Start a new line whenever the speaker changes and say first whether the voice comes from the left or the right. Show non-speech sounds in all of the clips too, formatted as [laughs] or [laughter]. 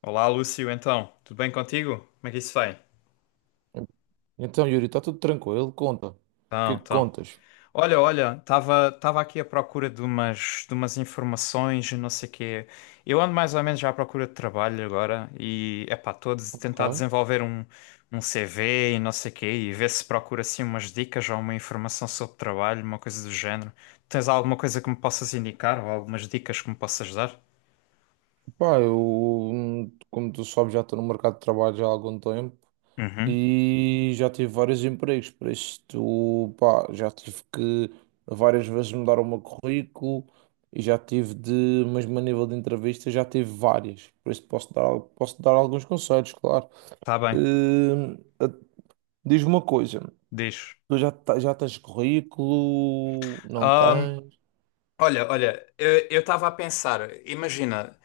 left: Olá, Lúcio, então, tudo bem contigo? Como é que isso vai?
right: Então, Yuri, está tudo tranquilo? Conta. O que
left: Então,
right: é que
left: então.
right: contas?
left: Olha, estava aqui à procura de umas informações e não sei quê. Eu ando mais ou menos já à procura de trabalho agora e, epá, estou a tentar
right: Ok.
left: desenvolver um CV e não sei quê e ver se procuro assim umas dicas ou uma informação sobre trabalho, uma coisa do género. Tens alguma coisa que me possas indicar ou algumas dicas que me possas dar?
right: Pá, eu, como tu sabes, já estou no mercado de trabalho já há algum tempo
left: Uhum,
right: e já tive vários empregos, por isso tu, pá, já tive que várias vezes mudar o meu currículo e já tive de, mesmo a nível de entrevista, já tive várias, por isso posso dar, posso dar alguns conselhos, claro.
left: tá bem,
right: Hum, a- Diz-me uma coisa,
left: diz.
right: tu já tens currículo? Não
left: Ahm,
right: tens?
left: olha, eu estava a pensar, imagina,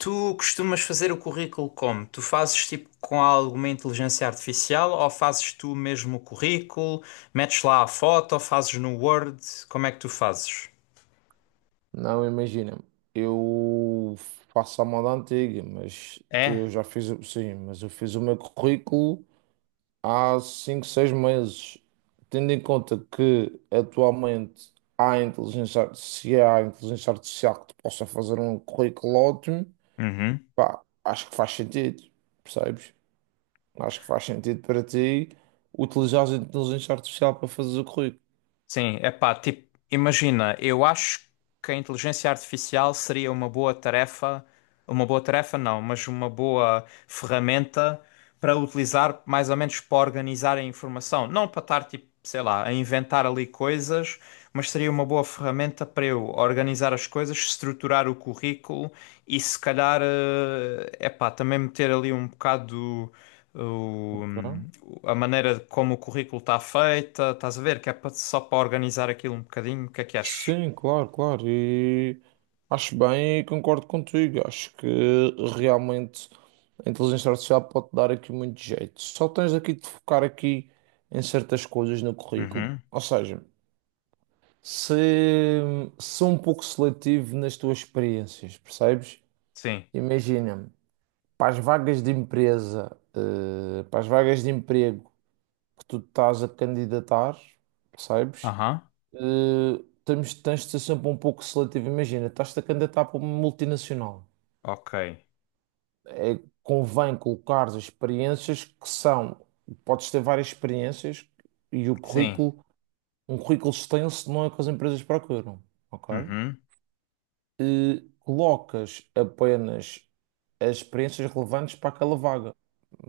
left: tu costumas fazer o currículo como? Tu fazes tipo com alguma inteligência artificial ou fazes tu mesmo o currículo? Metes lá a foto ou fazes no Word? Como é que tu fazes?
right: Não, imagina, eu faço a moda antiga, mas
left: É?
right: eu já fiz, o- sim, mas eu fiz o meu currículo há 5 6 meses. Tendo em conta que atualmente se há inteligência artificial que te possa fazer um currículo ótimo,
left: Uhum.
right: pá, acho que faz sentido, percebes? Acho que faz sentido para ti utilizar a inteligência artificial para fazer o currículo.
left: Sim, é pá, tipo, imagina, eu acho que a inteligência artificial seria uma boa tarefa. Uma boa tarefa, não, mas uma boa ferramenta para utilizar mais ou menos para organizar a informação. Não para estar, tipo, sei lá, a inventar ali coisas, mas seria uma boa ferramenta para eu organizar as coisas, estruturar o currículo e se calhar, é pá, também meter ali um bocado o-
right: Tá?
left: a maneira como o currículo está feita, estás a ver? Que é só para organizar aquilo um bocadinho. O que é que achas?
right: Sim, claro, claro. E acho bem e concordo contigo. Acho que realmente a inteligência artificial pode dar aqui muito jeito. Só tens aqui de focar aqui em certas coisas no currículo.
left: Uhum.
right: Ou seja, se ser um pouco seletivo nas tuas experiências, percebes?
left: Sim.
right: Imagina, para as vagas de emprego que tu estás a candidatar, percebes?
left: Aham.
right: Tens de ser sempre um pouco seletivo. Imagina, estás-te a candidatar para uma multinacional.
left: Ok.
right: É, convém colocar as experiências que são, podes ter várias experiências e o
left: Sim.
right: currículo, um currículo extenso não é o que as empresas procuram, ok?
left: Uhum.
right: E colocas apenas as experiências relevantes para aquela vaga.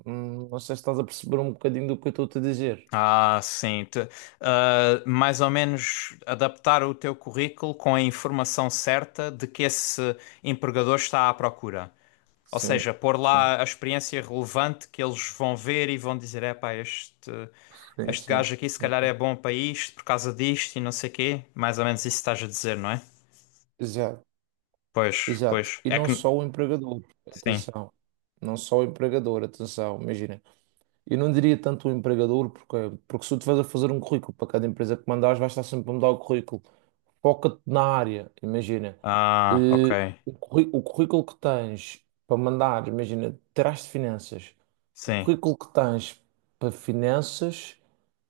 right: Não sei se estás a perceber um bocadinho do que eu estou a te dizer.
left: Ah, sim. Ah, mais ou menos adaptar o teu currículo com a informação certa de que esse empregador está à procura. Ou
right: Sim,
left: seja, pôr
right: sim,
left: lá a experiência relevante que eles vão ver e vão dizer: epá, este
right: sim, sim.
left: gajo aqui se calhar
right: sim.
left: é bom para isto por causa disto e não sei quê. Mais ou menos isso estás a dizer, não é?
right: Exato.
left: Pois,
right: Exato.
left: pois.
right: E
left: É
right: não
left: que.
right: só o empregador,
left: Sim.
right: atenção. Não só o empregador, atenção. Imagina, eu não diria tanto o empregador, porque se tu estiveres a fazer um currículo para cada empresa que mandares, vais estar sempre a mudar o currículo, foca-te na área, imagina.
left: Ah, ok.
right: eh, o currículo que tens para mandar, imagina, terás de finanças. O
left: Sim.
right: currículo que tens para finanças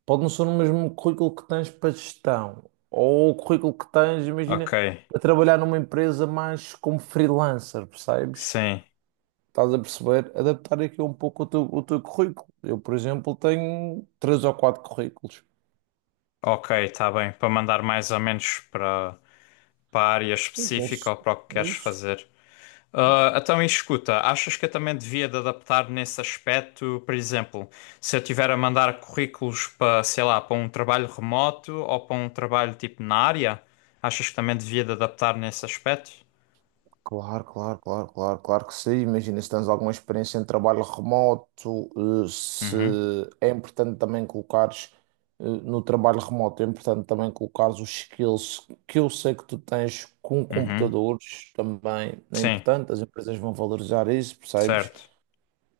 right: pode não ser o mesmo currículo que tens para gestão. Ou o currículo que tens,
left: Ok.
right: imagina, para trabalhar numa empresa mais como freelancer, percebes?
left: Sim.
right: Estás a perceber? Adaptar aqui um pouco o teu currículo. Eu, por exemplo, tenho três ou quatro currículos.
left: Ok, está bem. Para mandar mais ou menos para, para a área
right: Sim,
left: específica ou para o que queres
right: isso.
left: fazer. Ah, então, e escuta, achas que eu também devia de adaptar nesse aspecto, por exemplo, se eu tiver a mandar currículos para, sei lá, para um trabalho remoto ou para um trabalho tipo na área, achas que também devia de adaptar nesse aspecto?
right: Claro, claro, claro, claro, claro que sim. Imagina se tens alguma experiência em trabalho remoto, se
left: Uhum,
right: é importante também no trabalho remoto, é importante também colocares os skills que eu sei que tu tens com
left: uhum,
right: computadores também. É
left: sim,
right: importante, as empresas vão valorizar isso, percebes?
left: certo.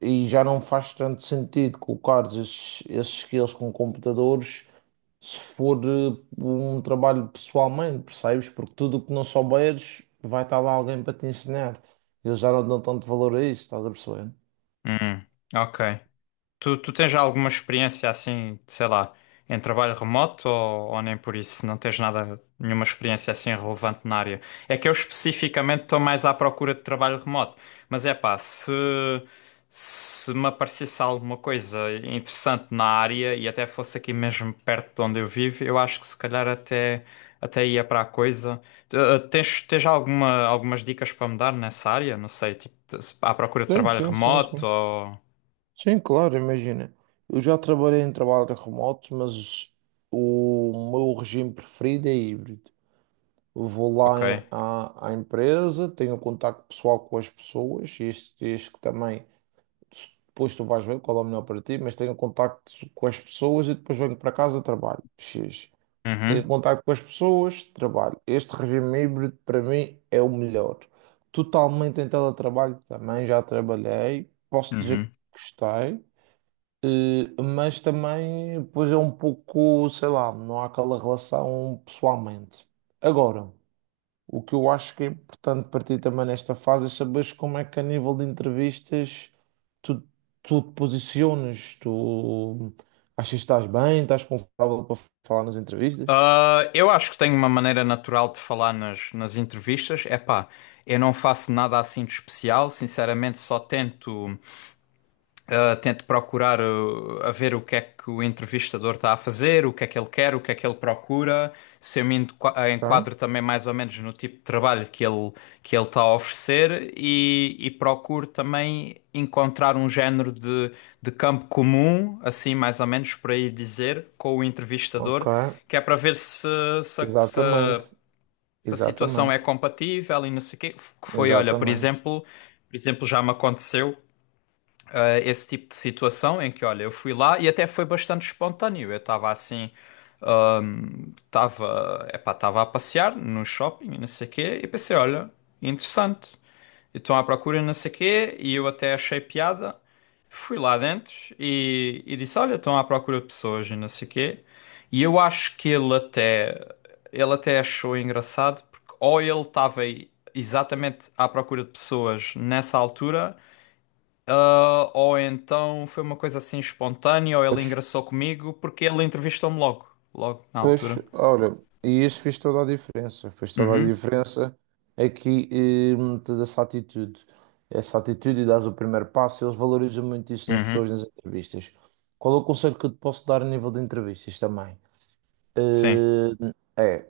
right: E já não faz tanto sentido colocares esses skills com computadores se for um trabalho pessoalmente, percebes? Porque tudo o que não souberes vai estar lá alguém para te ensinar. Eles já não dão tanto valor a isso, estás a perceber?
left: Uhum, ok. Tu tens já alguma experiência assim, sei lá, em trabalho remoto ou nem por isso? Não tens nada, nenhuma experiência assim relevante na área? É que eu especificamente estou mais à procura de trabalho remoto. Mas é pá, se me aparecesse alguma coisa interessante na área e até fosse aqui mesmo perto de onde eu vivo, eu acho que se calhar até, até ia para a coisa. Tens alguma, algumas dicas para me dar nessa área? Não sei, tipo, à procura de
right: Sim,
left: trabalho
right: sim, sim, sim.
left: remoto ou.
right: Sim, claro, imagina. Eu já trabalhei em trabalho remoto, mas o meu regime preferido é híbrido. Eu vou lá
left: Ok.
right: à empresa, tenho contacto pessoal com as pessoas, isto que também, depois tu vais ver qual é o melhor para ti, mas tenho contacto com as pessoas e depois venho para casa e trabalho. X. Tenho
left: Uhum,
right: contato com as pessoas, trabalho. Este regime híbrido para mim é o melhor. Totalmente em teletrabalho também, já trabalhei, posso dizer que
left: uhum.
right: gostei, mas também pois é um pouco, sei lá, não há aquela relação pessoalmente. Agora, o que eu acho que é importante para ti também nesta fase é saberes como é que a nível de entrevistas tu, tu te posicionas, tu achas que estás bem, estás confortável para falar nas entrevistas?
left: Ah, eu acho que tenho uma maneira natural de falar nas, nas entrevistas. É pá, eu não faço nada assim de especial. Sinceramente, só tento. Tento procurar a ver o que é que o entrevistador está a fazer, o que é que ele quer, o que é que ele procura, se eu me
right: Ok.
left: enquadro também mais ou menos no tipo de trabalho que ele está a oferecer e procuro também encontrar um género de campo comum, assim mais ou menos por aí dizer, com o
right: Ok,
left: entrevistador, que é para ver se, se, se a
right: exatamente,
left: se a situação é
right: exatamente,
left: compatível e não sei o quê. Que foi, olha, por
right: exatamente.
left: exemplo, por exemplo, já me aconteceu esse tipo de situação em que, olha, eu fui lá e até foi bastante espontâneo. Eu estava assim, estava, epá, estava a passear no shopping e não sei o quê, e pensei, olha, interessante. E estão à procura e não sei o quê, e eu até achei piada. Fui lá dentro e disse, olha, estão à procura de pessoas e não sei o quê. E eu acho que ele até achou engraçado, porque ou ele estava aí exatamente à procura de pessoas nessa altura, ah, ou então foi uma coisa assim espontânea, ou ele
right: Pois,
left: engraçou comigo porque ele entrevistou-me logo, logo na
right: pois,
left: altura.
right: olha, e isso fez toda a diferença, fez toda a
left: Uhum,
right: diferença aqui, tens essa atitude e dás o primeiro passo, eles valorizam muito isso nas
left: uhum,
right: pessoas, nas entrevistas. Qual é o conselho que eu te posso dar a nível de entrevistas também?
left: sim,
right: Eh, é,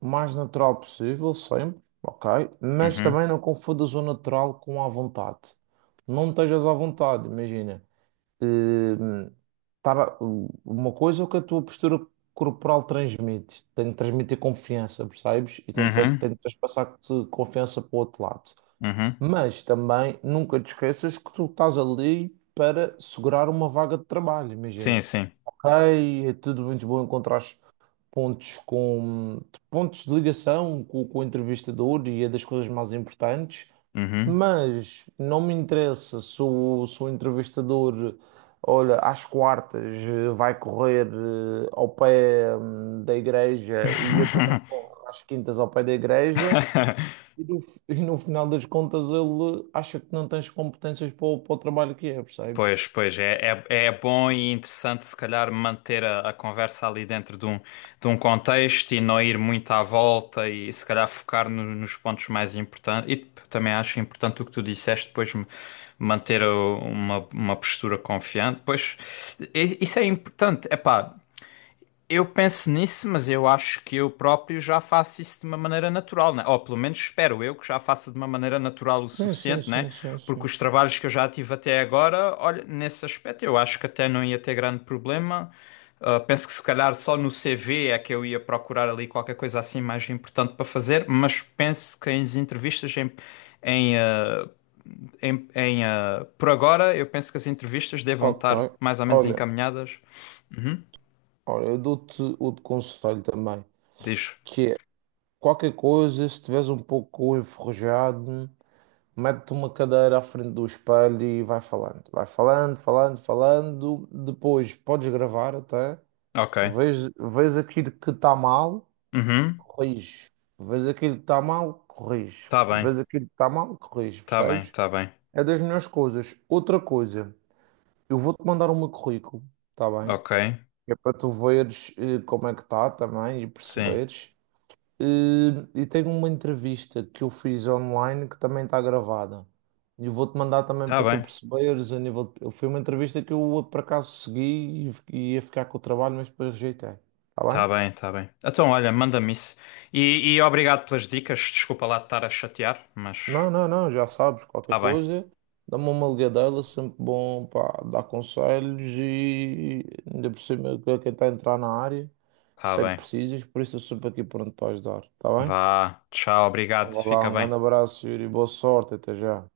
right: o mais natural possível, sempre, ok, mas
left: uhum,
right: também não confundas o natural com a vontade. Não estejas à vontade, imagina. Hum, tava- uma coisa é o que a tua postura corporal transmite. Tem de transmitir confiança, percebes? E tem de, pa-
left: uhum,
right: tem de transpassar-te confiança para o outro lado.
left: uhum,
right: Mas também nunca te esqueças que tu estás ali para segurar uma vaga de trabalho,
left: sim,
right: imagina.
left: sim,
right: Ok, é tudo muito bom encontrar pontos com pontos de ligação com o entrevistador e é das coisas mais importantes,
left: uhum.
right: mas não me interessa se o entrevistador, olha, às quartas vai correr ao pé da igreja e eu também corro às quintas ao pé da igreja [laughs] e no final das contas ele acha que não tens competências para o trabalho que é, percebes?
left: Pois, pois, é, é, é bom e interessante se calhar manter a conversa ali dentro de um contexto e não ir muito à volta e se calhar focar nos pontos mais importantes. E também acho importante o que tu disseste, depois manter uma postura confiante. Pois, isso é importante. Epá, eu penso nisso, mas eu acho que eu próprio já faço isso de uma maneira natural, né? Ou pelo menos espero eu que já faça de uma maneira natural o
right: Sim, sim,
left: suficiente, né?
right: sim, sim,
left: Porque
right: sim.
left: os trabalhos que eu já tive até agora, olha, nesse aspecto eu acho que até não ia ter grande problema. Ah, penso que se calhar só no CV é que eu ia procurar ali qualquer coisa assim mais importante para fazer, mas penso que em entrevistas, em, em, em, por agora, eu penso que as entrevistas devam
right: Ok.
left: estar mais ou menos
right: Olha.
left: encaminhadas. Uhum.
right: Ora, eu dou-te outro conselho também,
left: Diz.
right: que é qualquer coisa, se estiveres um pouco enferrujado, mete-te uma cadeira à frente do espelho e vai falando. Vai falando, falando, falando. Depois podes gravar até.
left: Ok.
right: Vês, vês aquilo que está mal,
left: Uhum.
right: corrige. Vês aquilo que está mal, corrige.
left: Tá bem,
right: Vês aquilo que está mal, corrige,
left: tá bem,
right: percebes?
left: tá bem.
right: É das melhores coisas. Outra coisa, eu vou-te mandar o meu currículo, está bem?
left: Ok,
right: É para tu veres como é que está também e
left: sim.
right: perceberes. E tenho uma entrevista que eu fiz online que também está gravada. E eu vou-te mandar também
left: Tá
right: para tu
left: bem,
right: perceberes foi uma entrevista que eu por acaso segui e ia ficar com o trabalho, mas depois rejeitei. Está bem?
left: tá bem, tá bem. Então, olha, manda-me isso. E obrigado pelas dicas. Desculpa lá de estar a chatear, mas
right: Não, não, não, já sabes, qualquer
left: tá bem,
right: coisa, dá-me uma ligadela, sempre bom para dar conselhos e ainda por cima que quem está a entrar na área,
left: tá
right: sei que
left: bem.
right: precisas, por isso eu sempre aqui pronto para ajudar. Está bem?
left: Vá, tchau,
right: Então,
left: obrigado.
right: vá lá,
left: Fica
right: um
left: bem.
right: grande abraço, Yuri, boa sorte, até já.